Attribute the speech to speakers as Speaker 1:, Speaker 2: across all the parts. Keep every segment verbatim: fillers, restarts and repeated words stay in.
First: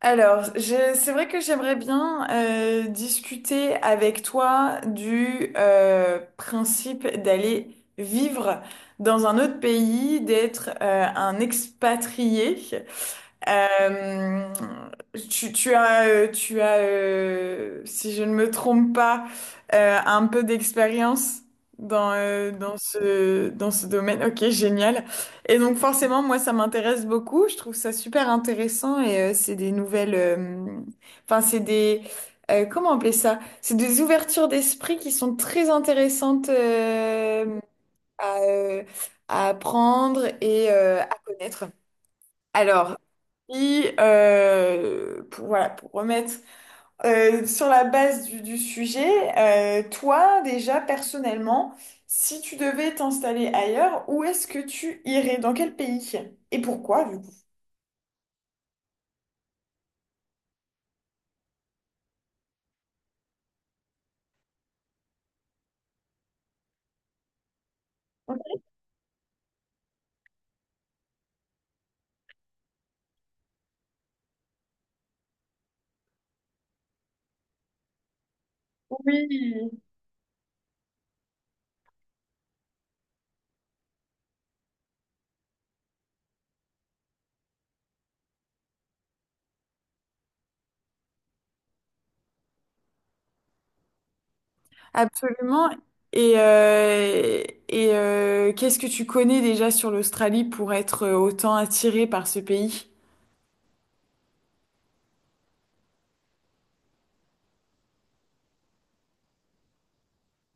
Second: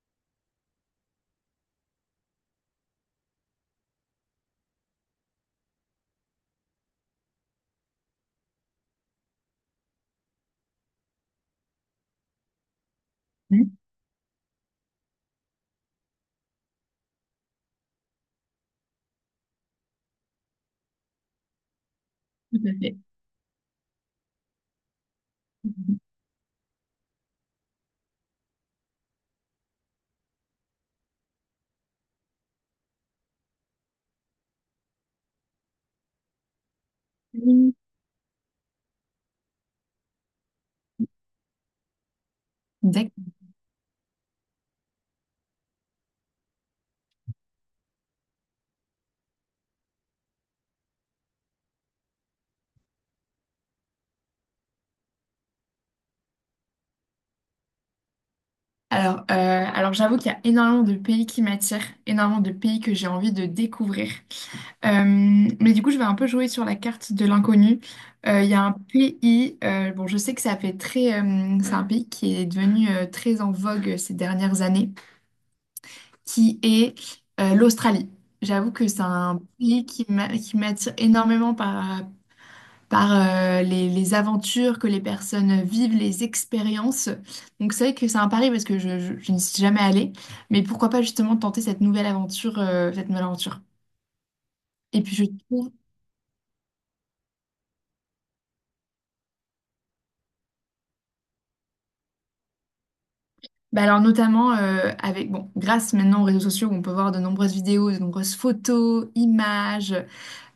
Speaker 1: Alors, je- c'est vrai que j'aimerais bien euh, discuter avec toi du euh, principe d'aller vivre dans un autre pays, d'être euh, un expatrié.
Speaker 2: Mmh.
Speaker 1: Euh, tu, tu as, euh, tu as euh, Si je ne me trompe pas, euh, un peu d'expérience dans, euh,
Speaker 2: Tout à
Speaker 1: dans
Speaker 2: fait.
Speaker 1: ce, dans ce domaine. Ok, génial. Et donc forcément, moi, ça m'intéresse beaucoup. Je trouve ça super intéressant et euh, c'est des nouvelles... euh, Enfin, c'est des... euh, comment appeler ça? C'est des ouvertures d'esprit qui sont très intéressantes euh,
Speaker 2: Mmh.
Speaker 1: à, euh, à apprendre et euh, à connaître. Alors,
Speaker 2: D'accord.
Speaker 1: et euh, pour, voilà, pour remettre euh, sur la base du, du sujet, euh, toi déjà personnellement, si tu devais t'installer ailleurs, où est-ce que tu irais? Dans quel pays? Et pourquoi du coup?
Speaker 2: Alors, euh, alors j'avoue qu'il y a énormément de pays qui m'attirent, énormément de pays que j'ai envie de découvrir. Euh, mais du coup, je vais un peu jouer sur la carte de l'inconnu. Euh, Il y a un pays, euh, bon, je sais que ça fait très, euh, c'est un pays qui est devenu euh, très en vogue ces dernières années, qui est euh, l'Australie. J'avoue que c'est
Speaker 1: Oui,
Speaker 2: un pays qui m'a- qui m'attire énormément par, par euh, les, les aventures que les personnes vivent, les expériences. Donc c'est vrai que c'est un pari parce que je, je- je n'y suis jamais allée, mais pourquoi pas justement tenter cette nouvelle aventure, euh, cette nouvelle aventure. Et puis je
Speaker 1: absolument.
Speaker 2: trouve,
Speaker 1: Et, euh, et euh, qu'est-ce que tu connais déjà sur l'Australie pour être autant attiré par ce pays?
Speaker 2: bah alors notamment euh, avec, bon, grâce maintenant aux réseaux sociaux, on peut voir de nombreuses vidéos, de nombreuses photos, images.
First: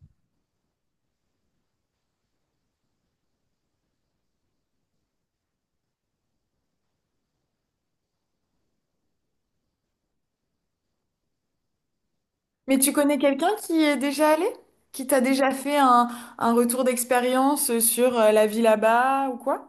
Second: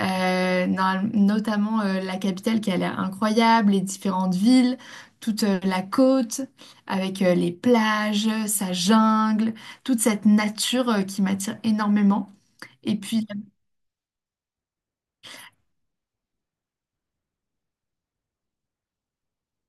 Speaker 2: Euh, normal- notamment euh, la capitale qui a l'air incroyable, les différentes villes, toute euh, la côte, avec euh, les plages, sa jungle, toute cette nature euh, qui m'attire énormément.
Speaker 1: Mais tu
Speaker 2: Et
Speaker 1: connais
Speaker 2: puis, euh,
Speaker 1: quelqu'un qui y est déjà allé? Qui t'a déjà fait un, un retour d'expérience euh, sur euh, la vie là-bas ou quoi?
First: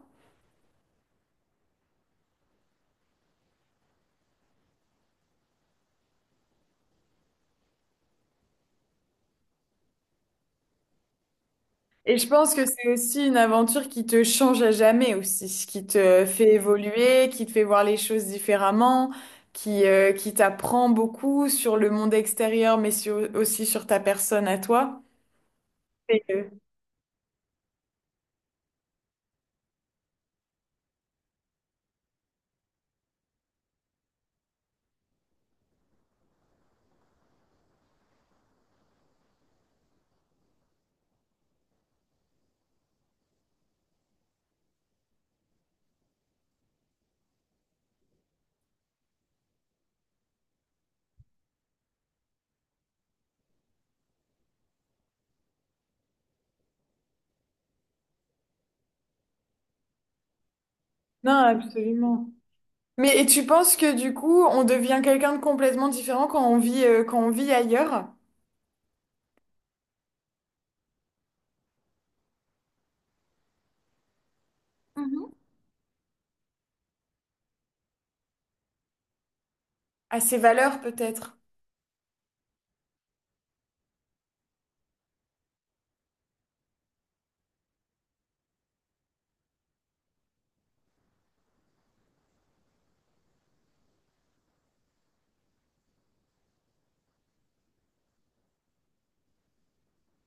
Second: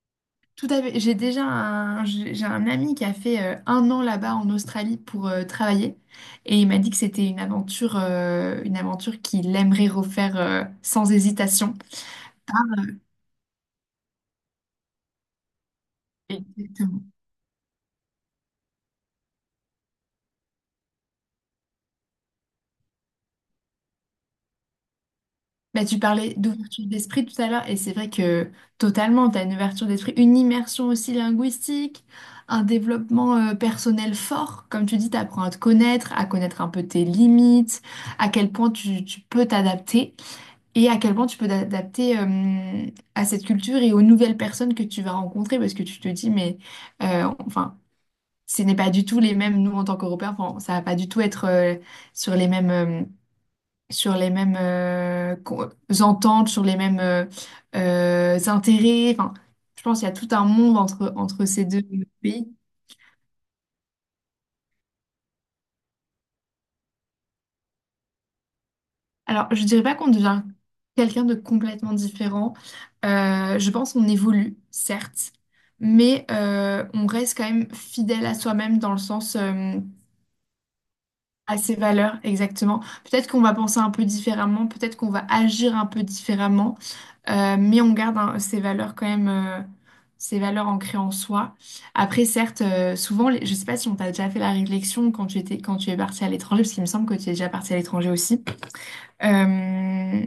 Speaker 2: tout à fait- j'ai déjà un, j'ai j'ai un ami qui a fait euh, un an là-bas en Australie pour euh, travailler, et il m'a dit que c'était une aventure, euh, une aventure qu'il aimerait refaire euh, sans hésitation.
Speaker 1: Et je pense que c'est aussi une aventure qui te change à jamais aussi, qui te fait
Speaker 2: Exactement.
Speaker 1: évoluer, qui te fait voir les choses différemment, qui, euh, qui t'apprend beaucoup sur le monde extérieur, mais sur- aussi sur ta personne à toi.
Speaker 2: Bah, tu
Speaker 1: Et,
Speaker 2: parlais
Speaker 1: euh,
Speaker 2: d'ouverture d'esprit tout à l'heure, et c'est vrai que totalement, tu as une ouverture d'esprit, une immersion aussi linguistique, un développement euh, personnel fort. Comme tu dis, tu apprends à te connaître, à connaître un peu tes limites, à quel point tu, tu peux t'adapter, et à quel point tu peux t'adapter euh, à cette culture et aux nouvelles personnes que tu vas rencontrer, parce que tu te dis, mais euh, enfin, ce n'est pas du tout les mêmes, nous en tant qu'Européens, enfin, ça va pas du tout être euh, sur les mêmes, euh, sur les mêmes euh, co- ententes, sur les mêmes euh, euh, intérêts. Enfin, je pense qu'il y a tout un monde entre,
Speaker 1: non,
Speaker 2: entre ces deux
Speaker 1: absolument.
Speaker 2: pays.
Speaker 1: Mais et tu penses que du coup, on devient quelqu'un de complètement différent quand on vit, euh, quand on vit ailleurs?
Speaker 2: Alors, je dirais pas qu'on devient quelqu'un de complètement différent. Euh, je pense qu'on évolue,
Speaker 1: Mhm.
Speaker 2: certes, mais euh, on reste quand même fidèle à soi-même dans le sens... euh,
Speaker 1: À ses valeurs peut-être?
Speaker 2: à ses valeurs, exactement. Peut-être qu'on va penser un peu différemment, peut-être qu'on va agir un peu différemment, euh, mais on garde hein, ses valeurs quand même, euh, ses valeurs ancrées en soi. Après, certes, euh, souvent, les- je sais pas si on t'a déjà fait la réflexion quand tu étais, quand tu es parti à l'étranger, parce qu'il me semble que tu es déjà parti à l'étranger aussi. Euh,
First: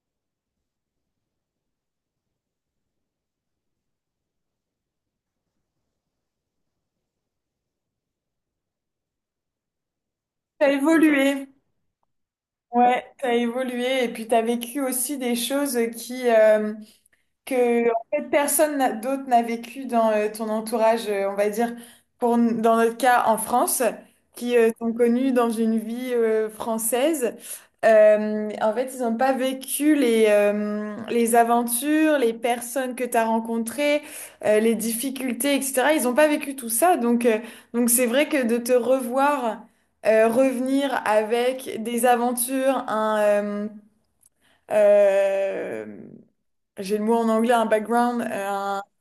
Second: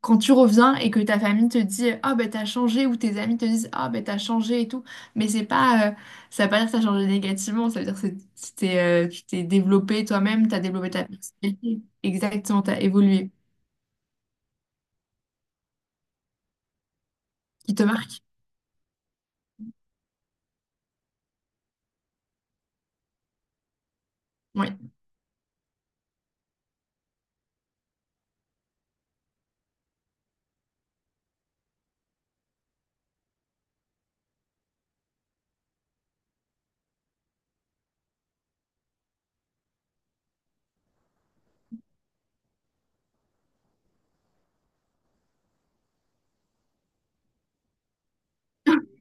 Speaker 2: Quand tu reviens et que ta famille te dit ah ben t'as changé ou tes amis te disent ah ben t'as changé et tout, mais c'est pas euh, ça veut pas dire que t'as changé négativement, ça veut dire que c'est- tu t'es euh, tu t'es développé toi-même, t'as
Speaker 1: T'as
Speaker 2: développé ta
Speaker 1: évolué.
Speaker 2: personnalité, exactement, t'as
Speaker 1: Ouais,
Speaker 2: évolué
Speaker 1: t'as évolué et puis t'as vécu aussi des choses qui, euh,
Speaker 2: qui te
Speaker 1: que en fait,
Speaker 2: marque,
Speaker 1: personne n'a- d'autre n'a vécu dans euh, ton entourage, euh, on va dire, pour, n- dans notre cas en France, qui euh,
Speaker 2: ouais.
Speaker 1: sont connus dans une vie euh, française. Euh, en fait, ils n'ont pas vécu les, euh, les aventures, les personnes que tu as rencontrées, euh, les difficultés, et cetera. Ils n'ont pas vécu tout ça. Donc, euh, donc c'est vrai que de te revoir, euh, revenir avec des aventures, un, euh, euh, j'ai le mot en anglais, un background, euh,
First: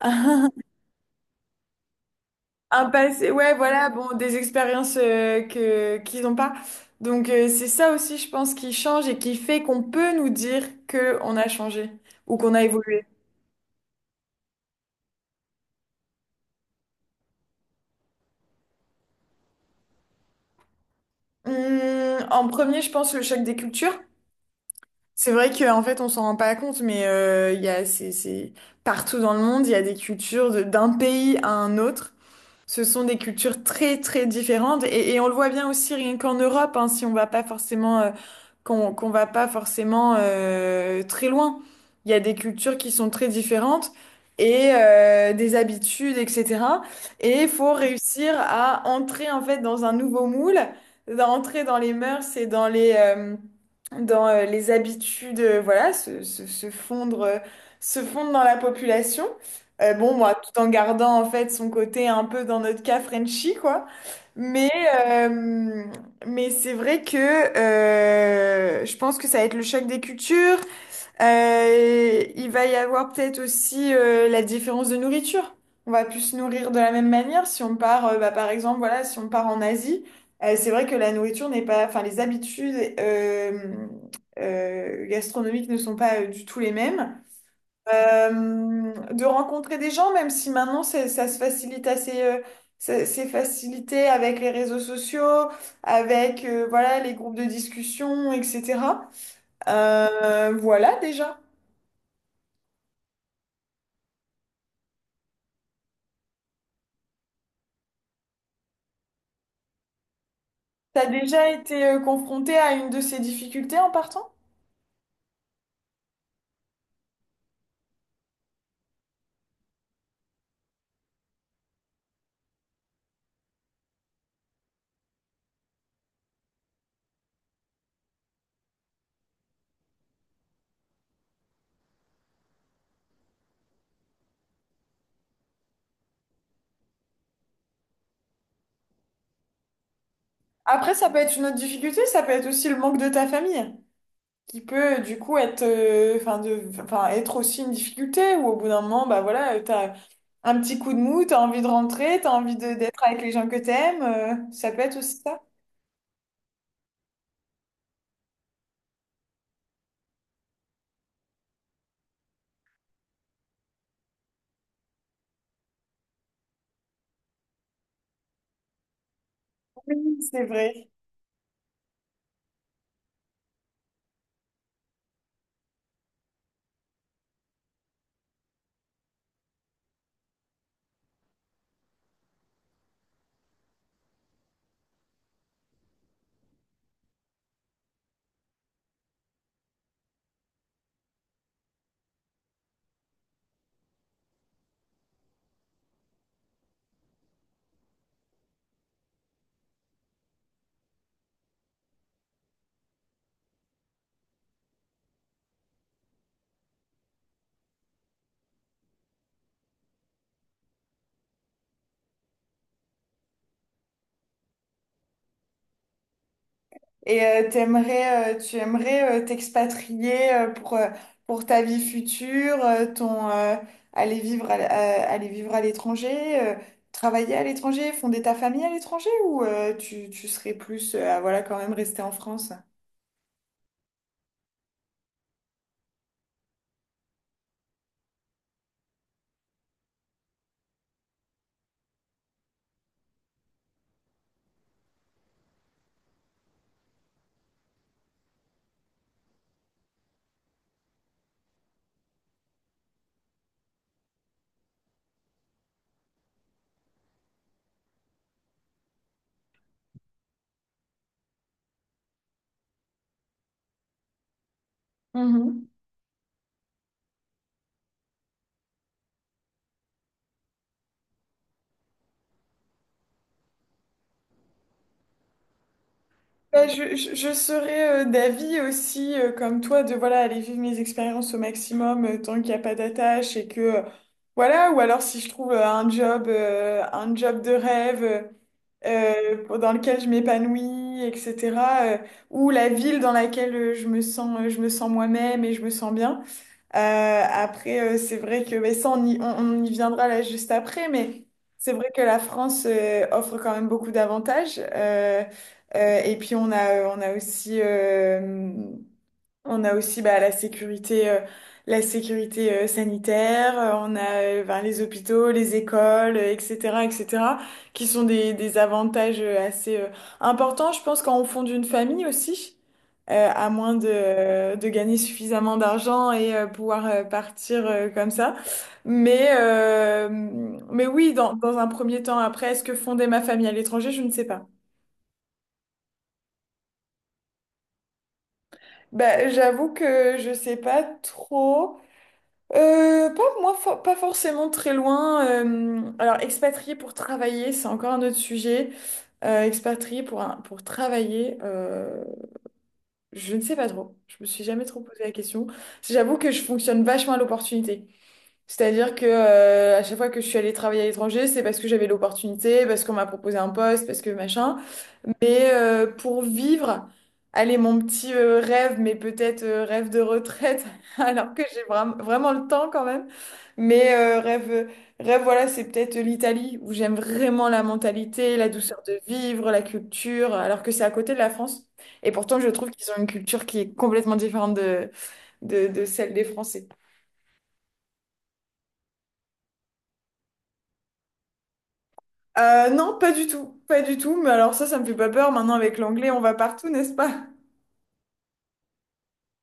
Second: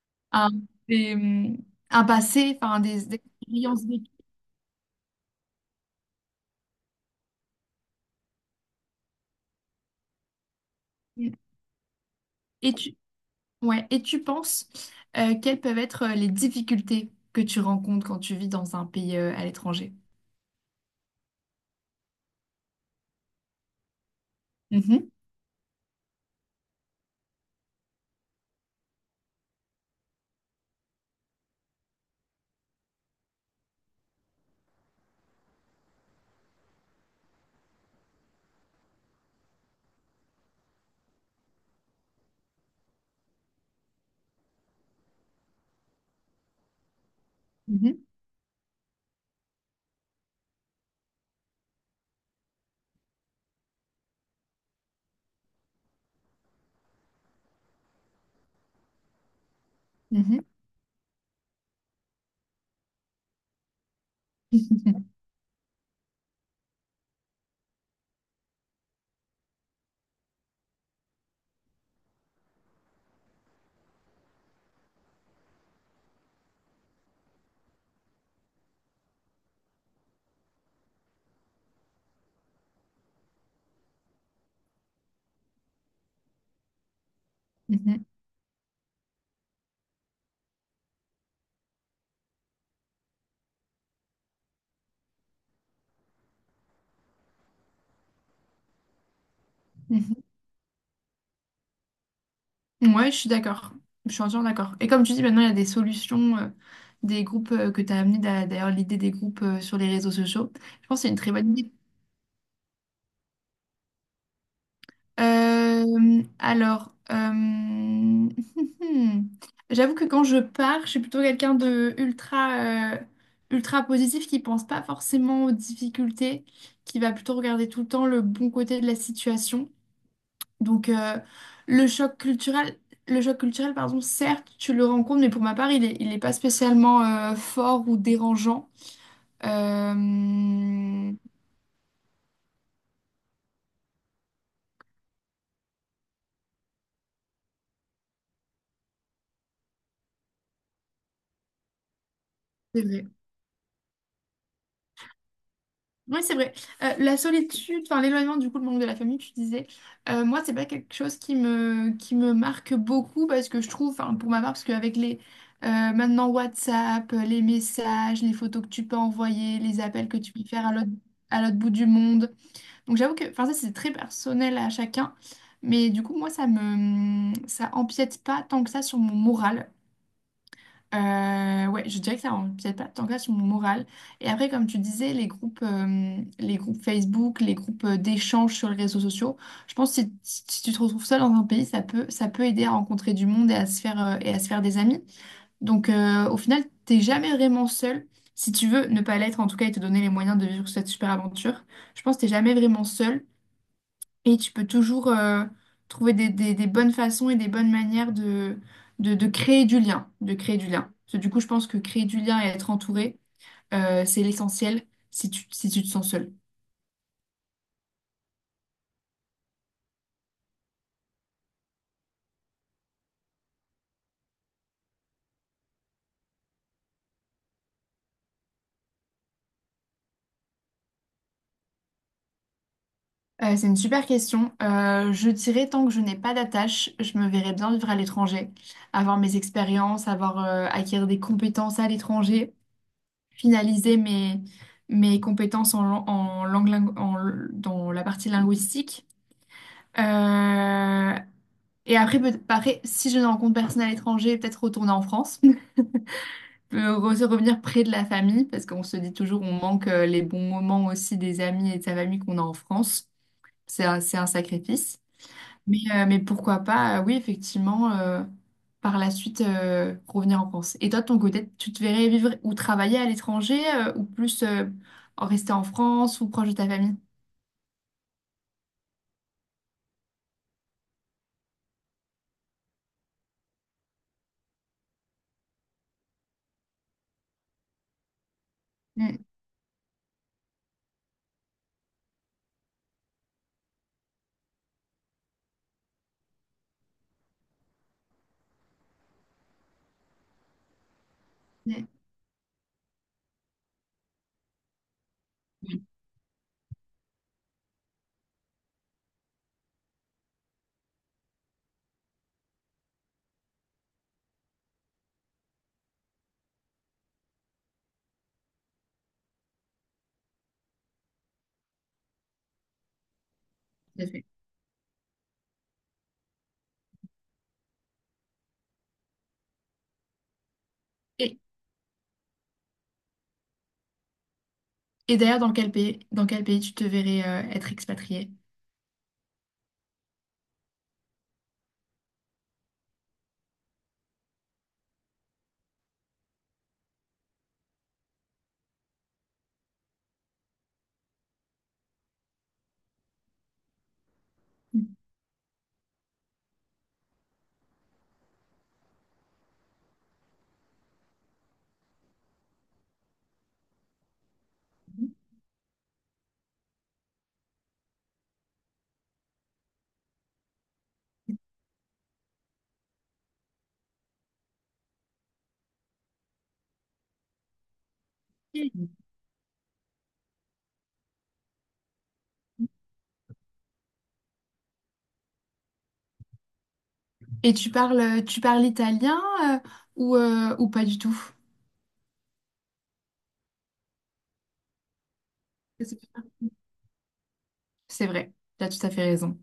Speaker 1: un,
Speaker 2: Un, des, hum, un passé, enfin
Speaker 1: un
Speaker 2: des, des
Speaker 1: passé, ouais,
Speaker 2: expériences
Speaker 1: voilà,
Speaker 2: vécues.
Speaker 1: bon, des expériences euh, que qu'ils n'ont pas. Donc euh, c'est ça aussi, je pense, qui change et qui fait qu'on peut nous dire que on a changé ou qu'on a
Speaker 2: Et tu
Speaker 1: évolué.
Speaker 2: ouais et tu penses euh, quelles peuvent être euh, les difficultés que tu rencontres quand tu vis dans un pays euh, à l'étranger?
Speaker 1: Hum, en premier, je pense le choc des cultures.
Speaker 2: Mhm,
Speaker 1: C'est vrai qu'en fait, on s'en rend pas compte, mais euh, il y a, c'est, c'est partout dans le monde, il y a des cultures de- d'un pays à un autre. Ce sont des cultures très très différentes et, et on le voit bien aussi rien qu'en Europe, hein, si on va pas forcément euh, qu'on qu'on va pas forcément euh, très loin. Il y a des cultures qui sont très différentes et euh, des habitudes, et cetera. Et il faut
Speaker 2: mhm,
Speaker 1: réussir à entrer en fait dans un nouveau moule, d'entrer dans les mœurs et dans les euh, dans euh, les habitudes, euh, voilà, se, se, se fondre euh, se fondre dans la population. Euh, bon,
Speaker 2: mhm.
Speaker 1: moi,
Speaker 2: Mhm.
Speaker 1: tout en gardant en fait son côté un peu dans notre cas Frenchy, quoi. Mais, euh, mais c'est vrai que euh, je pense que ça va être le choc des cultures. Euh, il va y avoir peut-être aussi euh, la différence de nourriture. On va plus se nourrir de la même manière si on part, euh, bah, par exemple, voilà, si on part en Asie. Euh, c'est vrai que la nourriture n'est pas, enfin, les habitudes euh, euh, gastronomiques ne sont pas euh, du tout les mêmes.
Speaker 2: Mhm,
Speaker 1: Euh, de rencontrer des gens, même si maintenant c'est- ça se facilite assez, euh, c'est c'est facilité avec les réseaux sociaux, avec euh, voilà les groupes de discussion, et cetera. Euh, voilà déjà.
Speaker 2: mhm. Ouais, je suis d'accord. Je suis entièrement d'accord. Et comme tu dis, maintenant, il y a des solutions, euh, des groupes euh, que tu as amené d'a- d'ailleurs l'idée des groupes euh, sur les réseaux sociaux. Je pense que
Speaker 1: T'as
Speaker 2: c'est une très
Speaker 1: déjà
Speaker 2: bonne idée.
Speaker 1: été euh, confronté à une de ces difficultés en partant?
Speaker 2: Euh, alors, euh, j'avoue que quand je pars, je suis plutôt quelqu'un de ultra, euh, ultra positif, qui pense pas forcément aux difficultés, qui va plutôt regarder tout le temps le bon côté de la situation. Donc euh, le choc culturel, le choc culturel, pardon, certes, tu le rencontres, mais pour ma part, il est, il est pas spécialement euh, fort ou dérangeant.
Speaker 1: Après, ça
Speaker 2: Euh,
Speaker 1: peut être une autre difficulté, ça peut être aussi le manque de ta famille, qui peut du coup être euh, enfin de enfin être aussi une difficulté où au bout d'un moment bah voilà euh, t'as un petit coup de mou, t'as envie de rentrer, t'as envie de
Speaker 2: C'est
Speaker 1: d'être
Speaker 2: vrai.
Speaker 1: avec les gens que t'aimes, euh, ça peut être aussi ça.
Speaker 2: Oui, c'est vrai. Euh, la solitude, enfin l'éloignement du coup, le manque de la famille, tu disais, euh, moi, c'est pas quelque chose qui me, qui me marque beaucoup parce que je trouve, enfin pour ma part, parce qu'avec les euh, maintenant WhatsApp, les messages, les photos que tu peux envoyer, les appels que
Speaker 1: Oui,
Speaker 2: tu peux
Speaker 1: c'est
Speaker 2: faire à l'autre
Speaker 1: vrai.
Speaker 2: à l'autre bout du monde. Donc j'avoue que enfin ça c'est très personnel à chacun, mais du coup moi ça me ça empiète pas tant que ça sur mon moral. Euh, ouais, je dirais que ça empiète pas tant que ça sur mon moral. Et après comme tu disais les groupes euh, les groupes Facebook, les groupes euh, d'échange sur les réseaux sociaux, je pense que si, si si tu te retrouves seul dans un pays, ça peut ça peut aider à rencontrer du monde et à se faire euh, et à se faire des amis. Donc euh, au final, t'es jamais vraiment seul. Si tu veux ne pas l'être en tout cas et te donner les moyens de vivre cette super aventure, je pense que t'es jamais vraiment seul. Et tu peux toujours euh, trouver des, des- des bonnes façons et des bonnes manières de, de, de créer du lien, de créer du lien. Parce que du coup, je pense que créer du lien et être entouré, euh, c'est l'essentiel si tu, si tu te sens seul.
Speaker 1: Et euh, t'aimerais euh, tu aimerais euh, t'expatrier euh, pour euh, pour ta vie future? Euh, ton euh, Aller vivre à, l- à- aller vivre à l'étranger, euh, travailler à l'étranger, fonder ta famille à l'étranger? Ou euh, tu tu serais plus euh, à, voilà, quand même rester en France?
Speaker 2: Euh, c'est une super question. Euh, je dirais tant que je n'ai pas d'attache, je me verrais bien vivre à l'étranger, avoir mes expériences, avoir euh, acquérir des compétences à l'étranger, finaliser mes, mes compétences en, lan- en langue, lin- en- dans la partie linguistique. Euh, Et après, peut-être pareil, si je ne rencontre personne à l'étranger, peut-être retourner en France. Euh, re- se revenir près de la famille, parce qu'on se dit toujours on manque euh, les bons moments aussi des amis et de sa famille qu'on a en France. C'est un, c'est un sacrifice. Mais, euh, mais pourquoi pas, euh, oui, effectivement, euh, par la suite, euh, revenir en France. Et toi, de ton côté, tu te verrais vivre ou travailler à l'étranger, euh, ou plus euh, en rester en France ou proche de
Speaker 1: Bah,
Speaker 2: ta
Speaker 1: je,
Speaker 2: famille?
Speaker 1: je, je serais euh, d'avis aussi, euh, comme toi, de voilà, aller vivre mes expériences au maximum euh, tant qu'il n'y a pas d'attache et que euh, voilà, ou alors si je trouve euh, un job, euh, un job de rêve
Speaker 2: Mm,
Speaker 1: euh, pour- dans lequel je m'épanouis, et cetera euh, ou la ville dans laquelle euh, je me sens, euh, je me sens moi-même et je me sens bien. Euh, après, euh, c'est vrai que, mais ça, on y, on, on y viendra là juste après, mais c'est
Speaker 2: mm,
Speaker 1: vrai que la France euh, offre quand même beaucoup d'avantages. Euh,
Speaker 2: oui,
Speaker 1: euh, et puis, on a, euh, on a aussi, euh, on a aussi bah la sécurité, euh, la sécurité euh, sanitaire, euh, on a euh, ben, les hôpitaux, les écoles, euh, et cetera, et cetera, qui sont des, des avantages euh, assez euh, importants, je pense, quand on fonde une famille aussi, euh, à moins de,
Speaker 2: tout à fait.
Speaker 1: euh, de gagner suffisamment d'argent et euh, pouvoir euh, partir euh, comme ça. Mais, euh, mais oui, dans,
Speaker 2: Et,
Speaker 1: dans un premier temps, après, est-ce que fonder ma famille à l'étranger, je ne sais pas.
Speaker 2: et d'ailleurs, dans quel pays, dans quel pays tu te verrais euh, être expatrié?
Speaker 1: Bah, j'avoue que je sais pas trop. Euh, pas, moi, fo- pas forcément très loin. Euh, alors, expatrié pour travailler, c'est encore un autre sujet. Euh, expatrié pour, un- pour travailler, euh, je ne sais pas trop. Je me suis jamais trop posé la question. J'avoue que je fonctionne vachement à l'opportunité. C'est-à-dire que euh, à chaque fois que je suis allée travailler à l'étranger, c'est parce que j'avais l'opportunité, parce qu'on m'a proposé un poste, parce que machin. Mais euh, pour vivre, allez, mon petit euh, rêve, mais peut-être euh, rêve de retraite, alors que j'ai vra- vraiment le temps quand même. Mais euh, rêve, rêve, voilà, c'est peut-être l'Italie, où j'aime vraiment la mentalité, la
Speaker 2: Et
Speaker 1: douceur de vivre, la culture, alors que c'est à côté de la France. Et pourtant, je trouve qu'ils ont une culture qui est complètement différente de, de, de celle des Français.
Speaker 2: tu parles, tu parles italien euh, ou, euh, ou pas du tout?
Speaker 1: Euh, non, pas du tout, pas du tout. Mais alors ça, ça me fait pas peur. Maintenant, avec l'anglais, on va partout, n'est-ce pas?
Speaker 2: C'est vrai, tu as tout à fait raison.